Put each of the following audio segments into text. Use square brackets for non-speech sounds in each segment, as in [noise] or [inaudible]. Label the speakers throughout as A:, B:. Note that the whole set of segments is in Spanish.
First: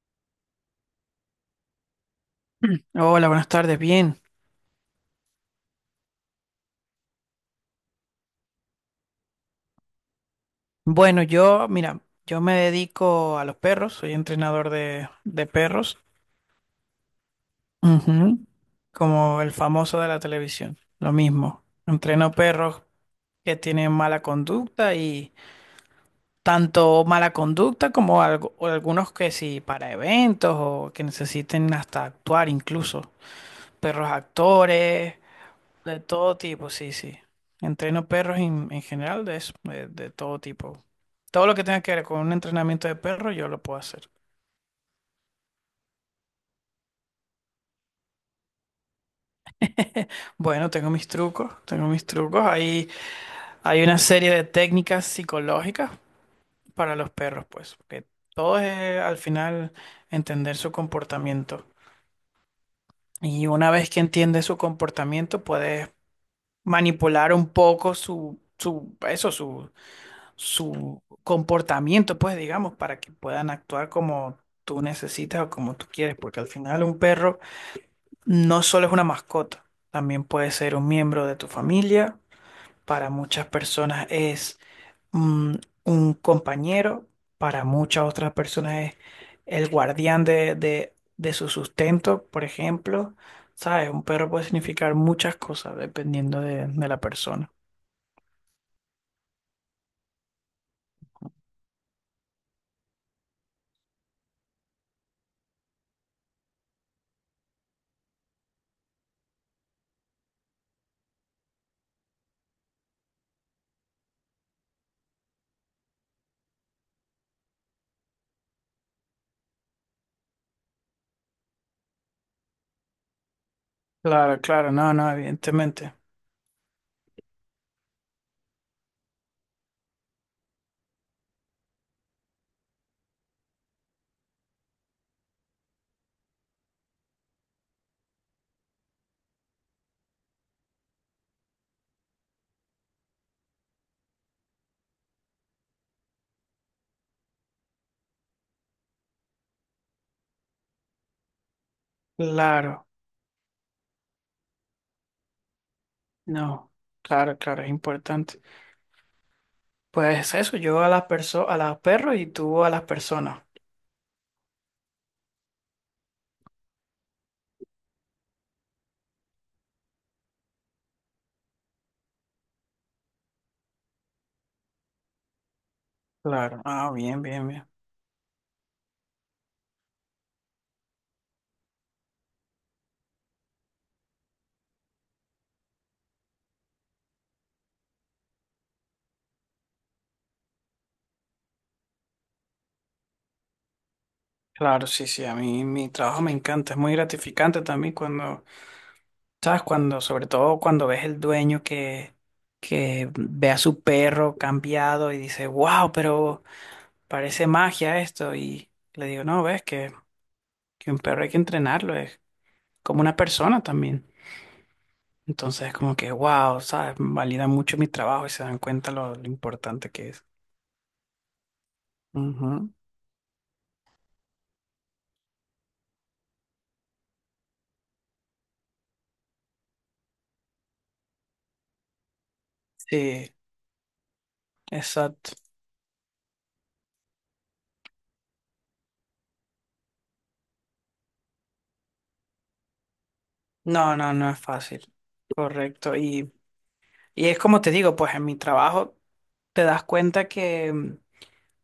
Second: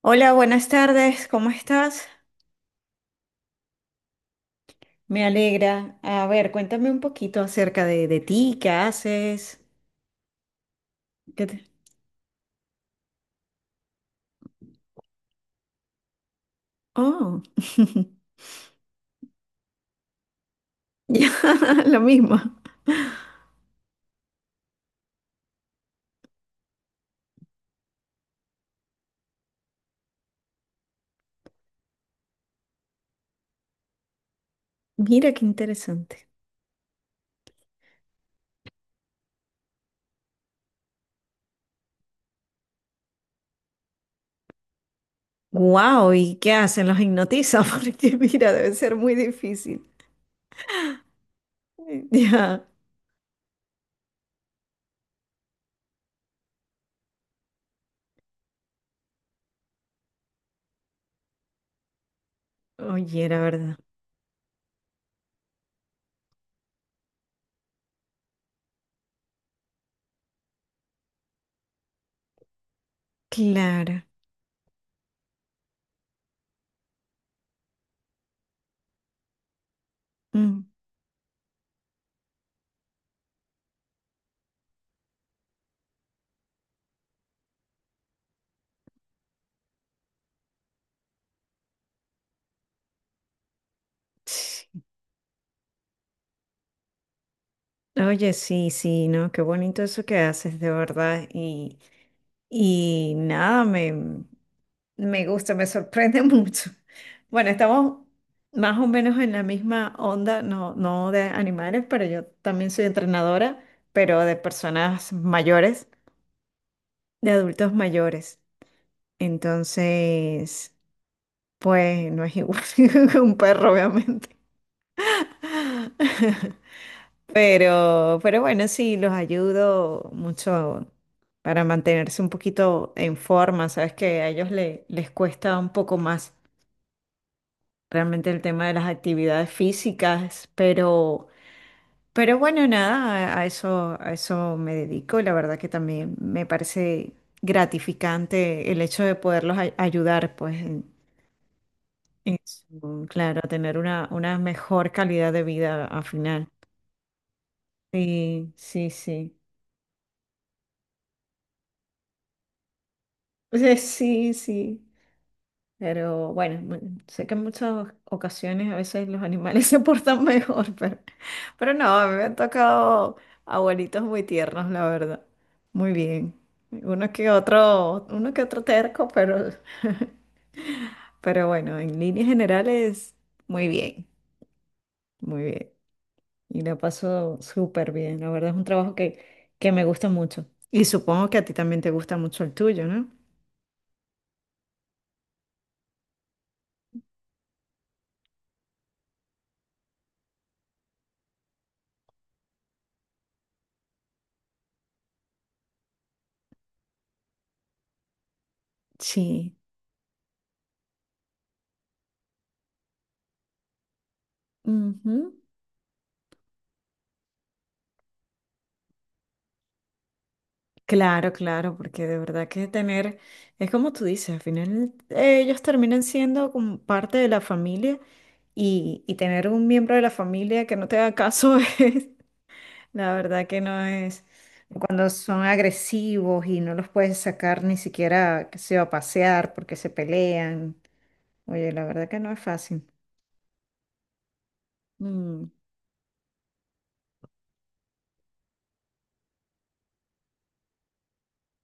A: Hola, buenas tardes, ¿cómo estás?
B: Hola, buenas tardes, bien.
A: Me alegra. A ver, cuéntame un poquito acerca de ti, ¿qué haces?
B: Bueno,
A: ¿Qué te-
B: yo, mira, yo me dedico a los perros, soy entrenador de perros.
A: Oh, [laughs]
B: Ujú. Como el famoso de la televisión, lo
A: ya,
B: mismo.
A: lo
B: Entreno
A: mismo.
B: perros que tienen mala conducta y tanto mala conducta como o algunos que sí, para eventos o que necesiten hasta actuar incluso. Perros actores.
A: Mira qué
B: De
A: interesante.
B: todo tipo, sí, sí. Entreno perros en general de eso, de todo tipo. Todo lo que tenga que ver con un entrenamiento de perro, yo lo puedo hacer.
A: Wow, ¿y qué hacen? Los hipnotiza [laughs] porque mira, debe ser muy difícil.
B: Bueno, tengo mis trucos, tengo mis
A: [laughs]
B: trucos.
A: Ya,
B: Hay una serie de técnicas psicológicas para los perros, pues, que todo es al final entender su comportamiento.
A: oye, la
B: Y una
A: verdad.
B: vez que entiendes su comportamiento, puedes manipular un poco eso, su comportamiento, pues digamos, para que puedan actuar
A: Claro.
B: como tú necesitas o como tú quieres, porque al final un perro no solo es una mascota, también puede
A: Mm,
B: ser un miembro de tu familia. Para muchas personas es mm, un compañero; para muchas otras personas es el guardián de su sustento, por ejemplo. ¿Sabes? Un perro puede
A: sí.
B: significar muchas cosas dependiendo de la persona.
A: Oye, sí, sí, ¿no? Qué bonito eso que haces, de verdad. Y nada, me... Me gusta, me sorprende [laughs] mucho. Bueno, estamos más o menos en la misma onda, no de animales, pero yo también soy entrenadora, pero de personas mayores, de adultos mayores. Entonces, pues no es igual [laughs] que un perro, obviamente.
B: Claro, claro, no, no, evidentemente.
A: [laughs] Pero bueno, sí, los ayudo mucho para mantenerse un poquito en forma. Sabes que a ellos les cuesta un poco más realmente el tema de las actividades físicas, pero bueno, nada, a eso me dedico. La verdad que también me parece gratificante el hecho de poderlos ayudar, pues, en,
B: Claro.
A: claro, a tener una mejor calidad de vida al final.
B: No, claro, claro, es importante.
A: Sí, sí, sí. [laughs]
B: Pues eso, yo a las perso a los perros y tú a las personas.
A: Sí, sí, sí. Pero bueno, sé que en muchas ocasiones a veces los animales [laughs] se portan mejor, pero no, a mí me han tocado abuelitos muy tiernos, la verdad. Muy bien.
B: Claro, ah, bien, bien, bien.
A: Uno que otro terco, pero, [laughs] pero bueno, en líneas generales, muy bien, muy bien. Y la paso súper bien. La verdad es un trabajo que me gusta mucho. Y supongo que a ti también te gusta mucho el tuyo, ¿no?
B: Claro, sí, sí, a mí mi trabajo me encanta, es muy gratificante también cuando, ¿sabes? Cuando, sobre todo cuando ves el dueño que ve a su perro cambiado y dice, wow, pero parece magia esto. Y le digo, no,
A: Sí.
B: ves que un perro hay que entrenarlo, es como una persona también.
A: Ujú.
B: Entonces, como que, wow, ¿sabes? Valida mucho mi trabajo y se dan cuenta lo importante que es.
A: Claro, claro, porque de verdad que
B: Ujú.
A: tener, es como tú dices, al final ellos terminan siendo como parte de la familia y tener un miembro de la familia que no te haga caso [laughs] es, la
B: Sí,
A: verdad que no es, cuando
B: exacto.
A: son agresivos y no los puedes sacar ni siquiera, que se va a pasear porque se pelean, oye, la verdad que no es fácil.
B: No, no, no es fácil.
A: Mm,
B: Correcto. Y es como te digo, pues en mi trabajo te das cuenta que,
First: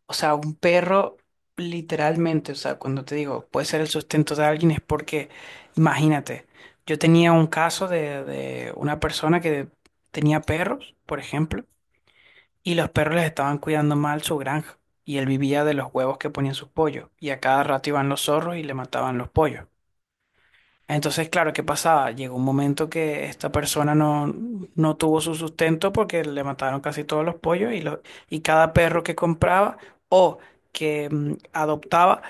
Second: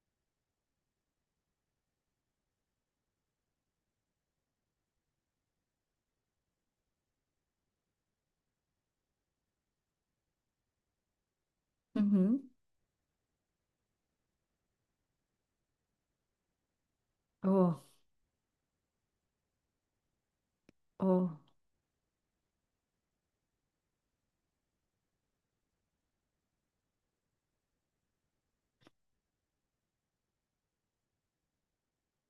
B: o sea, un perro literalmente, o sea, cuando te digo, puede ser el sustento de alguien, es porque, imagínate, yo tenía un caso de una persona que tenía perros, por ejemplo.
A: ujú.
B: Y los perros les estaban cuidando mal su granja, y él vivía de los huevos que ponían sus pollos, y a cada
A: Oh,
B: rato iban los zorros y le mataban los pollos. Entonces,
A: oh.
B: claro, ¿qué pasaba? Llegó un momento que esta persona no, no tuvo su sustento porque le mataron casi todos los pollos y, y cada perro que compraba o que adoptaba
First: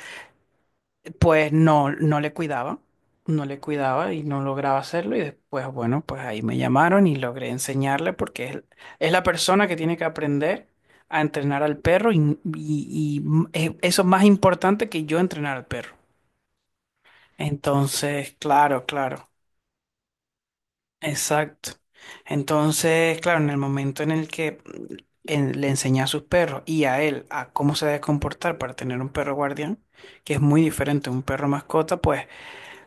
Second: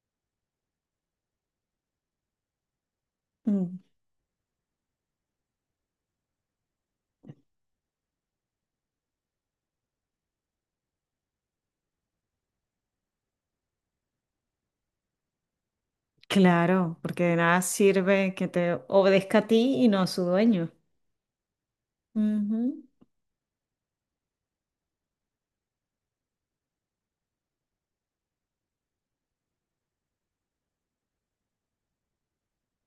B: pues no, no le cuidaba, no le
A: Mm,
B: cuidaba y no lograba hacerlo. Y después, bueno, pues ahí me llamaron y logré enseñarle, porque es la persona que tiene que aprender a entrenar al perro y, eso es más importante que yo entrenar al perro.
A: claro, porque de nada sirve
B: Entonces,
A: que te
B: claro, claro,
A: obedezca a ti y no a su dueño.
B: exacto.
A: Ujú.
B: Entonces, claro, en el momento en el que le enseñé a sus perros y a él a cómo se debe comportar para tener un perro guardián, que es muy diferente a un perro mascota, pues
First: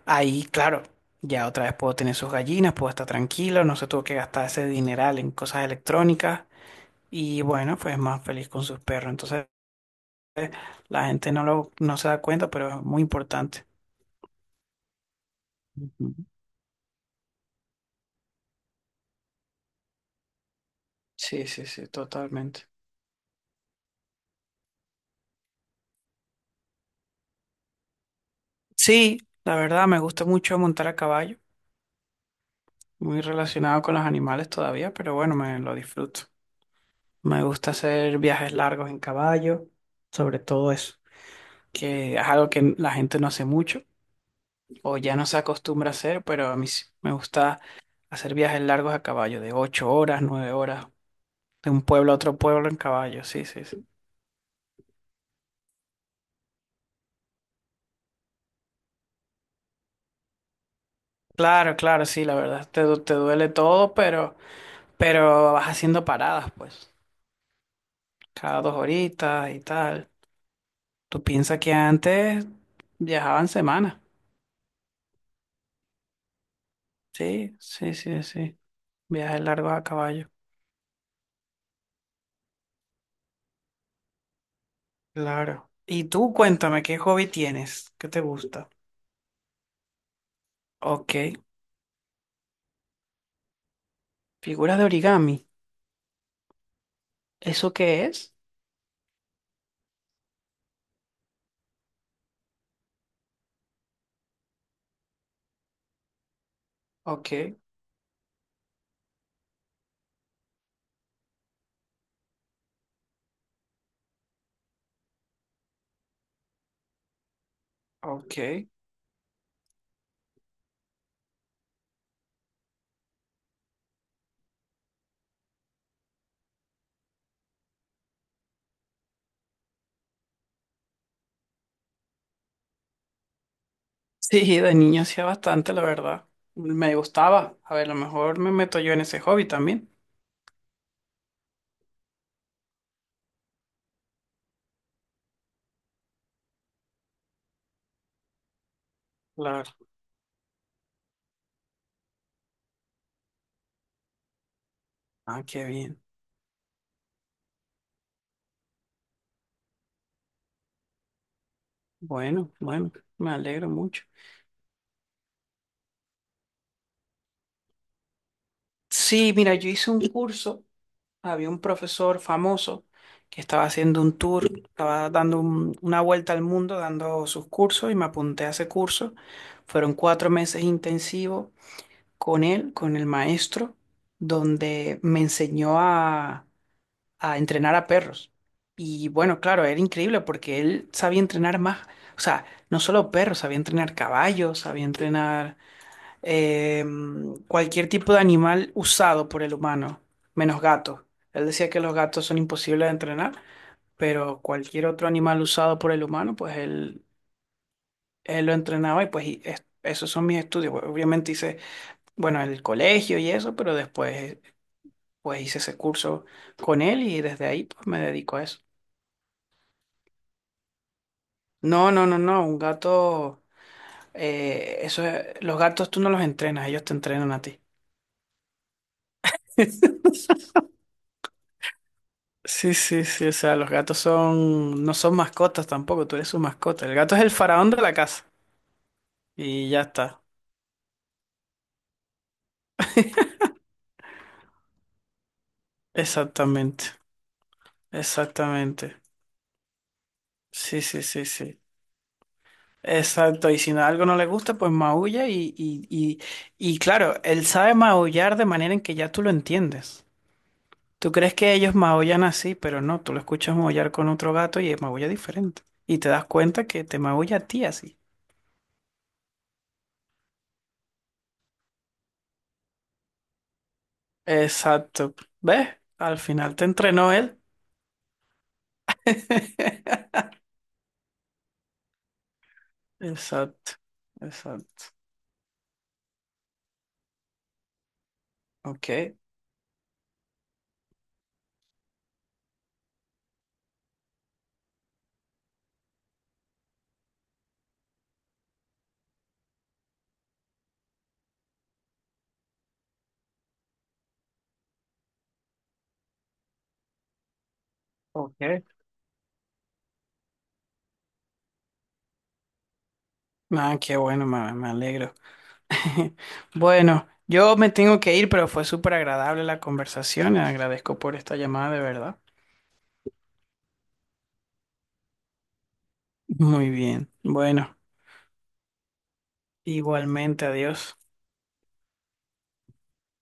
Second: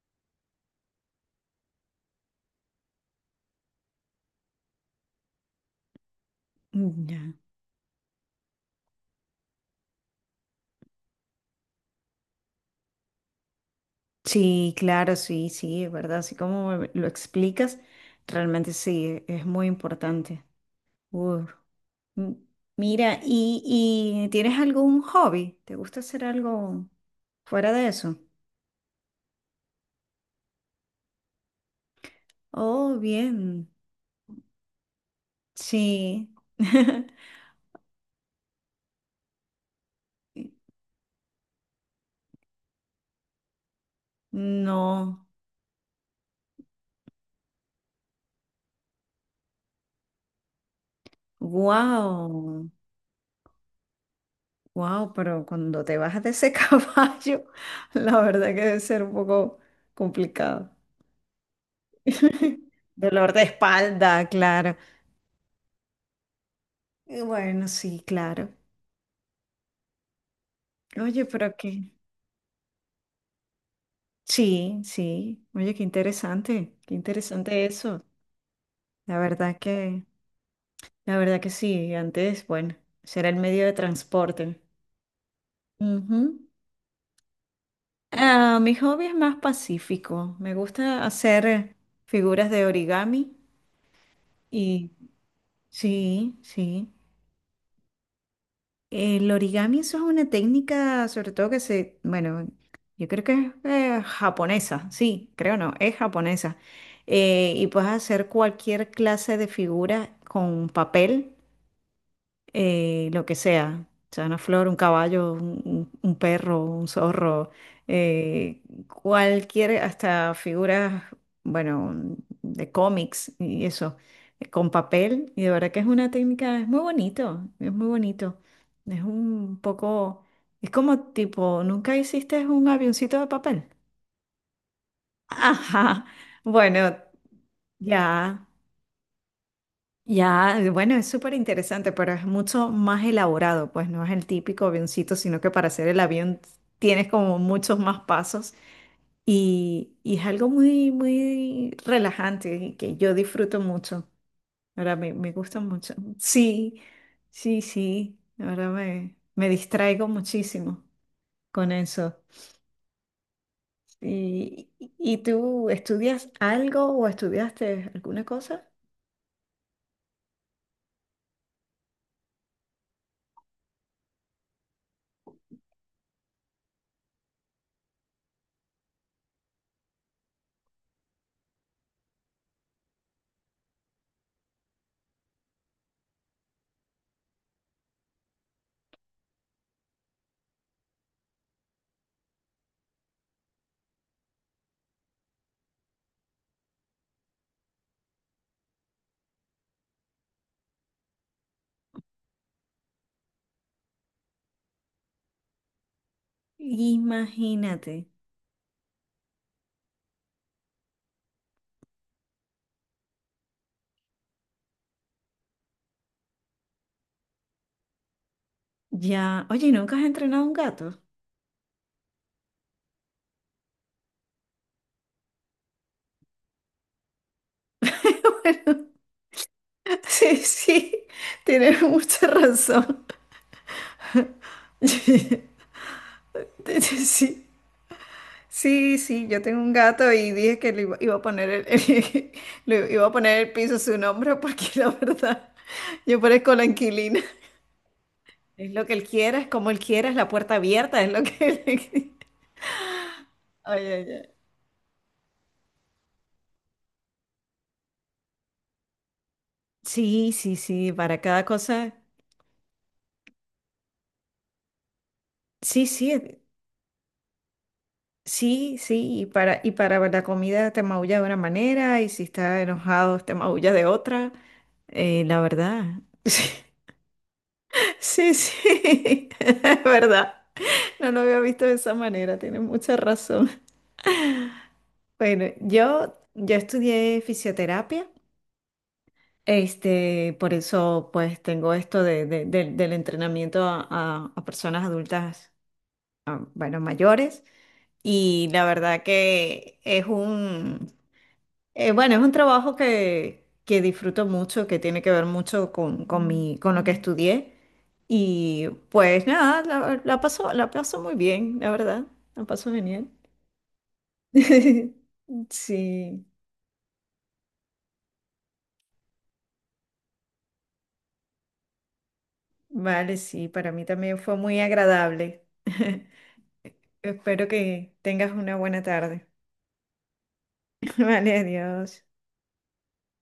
B: ahí, claro, ya otra vez puedo tener sus gallinas, puedo estar tranquilo, no se tuvo que gastar ese dineral en cosas electrónicas
A: Mm, ya.
B: y bueno, pues más feliz con sus perros. Entonces, la gente no no se da cuenta, pero es muy importante.
A: Sí, claro, sí, sí, es
B: Ujú.
A: verdad. Así como lo explicas, realmente sí, es muy importante.
B: Sí,
A: Uf.
B: sí, sí,
A: M-
B: totalmente.
A: Mira, ¿y tienes algún hobby? ¿Te gusta hacer algo fuera de eso?
B: Sí, la verdad me gusta mucho montar a caballo,
A: Oh,
B: muy
A: bien,
B: relacionado con los animales todavía, pero bueno, me lo disfruto.
A: sí. [laughs]
B: Me gusta hacer viajes largos en caballo, sobre todo eso, que es algo que la gente no hace mucho. O ya no
A: No,
B: se acostumbra a hacer, pero a mí sí me gusta hacer viajes largos a caballo, de 8 horas, 9 horas, de un pueblo a otro pueblo
A: wow,
B: en caballo, sí, sí, sí.
A: wow, pero cuando te bajas de ese [laughs] caballo, la verdad que debe ser un poco complicado.
B: Claro, claro, sí, la
A: [laughs]
B: verdad, te
A: Dolor de
B: duele todo,
A: espalda, claro.
B: pero vas haciendo paradas, pues,
A: Bueno, sí, claro.
B: cada 2 horitas y tal. Tú
A: Oye, pero
B: piensas que
A: qué.
B: antes viajaban semanas,
A: Sí, sí. Oye, qué
B: sí,
A: interesante
B: sí,
A: eso.
B: sí, sí,
A: La
B: viajes
A: verdad
B: largos a
A: que,
B: caballo,
A: la verdad que sí. Antes, bueno, será el medio de transporte.
B: claro. Y tú
A: Ujú.
B: cuéntame, ¿qué hobby tienes? ¿Qué te
A: Ah,
B: gusta?
A: mi hobby es más pacífico. Me gusta
B: Ok,
A: hacer figuras de origami
B: figuras de
A: y
B: origami.
A: sí, sí.
B: ¿Eso qué es?
A: El origami, eso es una técnica, sobre todo que se, bueno, yo creo que es japonesa, sí, creo no, es japonesa.
B: Ok,
A: Y puedes hacer cualquier clase de figura con papel lo que sea, o sea, una flor, un caballo, un perro, un zorro,
B: ok.
A: eh, cualquier, hasta figuras, bueno, de cómics y eso, con papel, y de verdad que es una técnica, es muy bonito, es muy bonito, es un poco, es como tipo, ¿nunca hiciste un avioncito de papel? [laughs]
B: Sí, de niño hacía bastante, la
A: Ajá,
B: verdad. Me
A: bueno,
B: gustaba. A ver, a lo mejor
A: ya.
B: me meto yo en ese hobby también.
A: Ya, bueno, es súper interesante, pero es mucho más elaborado, pues no es el típico avioncito, sino que para hacer el avión tienes como muchos más pasos
B: Claro.
A: y es algo muy, muy relajante y que yo disfruto mucho. Ahora me
B: Ah,
A: gusta
B: qué
A: mucho.
B: bien.
A: Sí, sí, sí, ahora me distraigo muchísimo con eso.
B: Bueno, bueno, me alegro mucho.
A: ¿Y, y tú estudias algo o estudiaste alguna cosa?
B: Sí, mira, yo hice un curso. Había un profesor famoso que estaba haciendo un tour, estaba dando una vuelta al mundo, dando sus cursos y me apunté a ese curso. Fueron 4 meses intensivos con él, con el maestro, donde me enseñó a entrenar a perros. Y bueno, claro, era increíble porque él sabía entrenar más, o sea, no solo perros, sabía entrenar caballos, sabía entrenar cualquier tipo de animal usado por el humano, menos gatos. Él decía que los gatos son imposibles de entrenar, pero cualquier otro animal usado por el humano, pues él,
A: Imagínate.
B: él lo entrenaba y pues y esos son mis estudios. Obviamente hice, bueno, el colegio y eso, pero después pues hice ese curso con él y desde ahí pues me dedico a eso.
A: Ya, oye, ¿y nunca has entrenado un gato?
B: No, no, no, no. Un gato, eso es- los gatos tú no los entrenas, ellos te entrenan a ti.
A: [laughs]
B: [laughs]
A: Sí, sí, tienes mucha
B: Sí, sí,
A: razón. [laughs]
B: sí. O sea, los gatos son, no son mascotas tampoco, tú eres su mascota. El
A: Sí,
B: gato es el
A: sí,
B: faraón de la casa.
A: sí, sí. Yo tengo
B: Y
A: un
B: ya
A: gato
B: está.
A: y dije que le iba a poner [laughs] le iba a poner el piso su nombre porque [laughs] la verdad, yo parezco la
B: Exactamente.
A: inquilina. Es lo que
B: Exactamente.
A: él quiera, es como él quiera, es la puerta
B: Sí,
A: abierta,
B: sí,
A: es lo
B: sí, sí.
A: que él...
B: Exacto. Y
A: [laughs]
B: si no-
A: Oye,
B: algo no le
A: oye.
B: gusta, pues maulla y claro, él sabe maullar de manera en que ya tú lo entiendes.
A: Sí, sí, sí,
B: Tú
A: para
B: crees
A: cada
B: que ellos
A: cosa.
B: maullan así, pero no, tú lo escuchas maullar con otro gato y maulla diferente.
A: Sí,
B: Y te
A: sí,
B: das cuenta que te maulla a ti así.
A: sí, sí, y para la comida te maulla de una manera, y si está enojado te maulla de otra.
B: Exacto.
A: La
B: ¿Ves?
A: verdad.
B: Al final te
A: [laughs]
B: entrenó él.
A: Sí, sí, sí, [laughs] es
B: [laughs]
A: verdad. No lo había visto de esa manera, tienes mucha razón.
B: Exacto. Exacto.
A: Bueno, yo estudié fisioterapia,
B: Ok.
A: este, por eso pues tengo esto del entrenamiento a personas adultas, bueno, mayores, y la verdad que es un, bueno, es un trabajo que disfruto mucho, que tiene que ver mucho con mi, con lo que estudié.
B: Ok.
A: Y pues nada, la paso muy bien, la verdad. La paso genial.
B: Ah, qué bueno, me
A: [laughs]
B: alegro. [laughs]
A: Sí,
B: Bueno, yo me tengo que ir, pero fue súper agradable la conversación. Agradezco por esta llamada, de verdad.
A: vale, sí, para mí también fue muy agradable. [laughs]
B: Muy bien.
A: Espero
B: Bueno,
A: que tengas una buena tarde.
B: igualmente, adiós.
A: [laughs] Vale, adiós.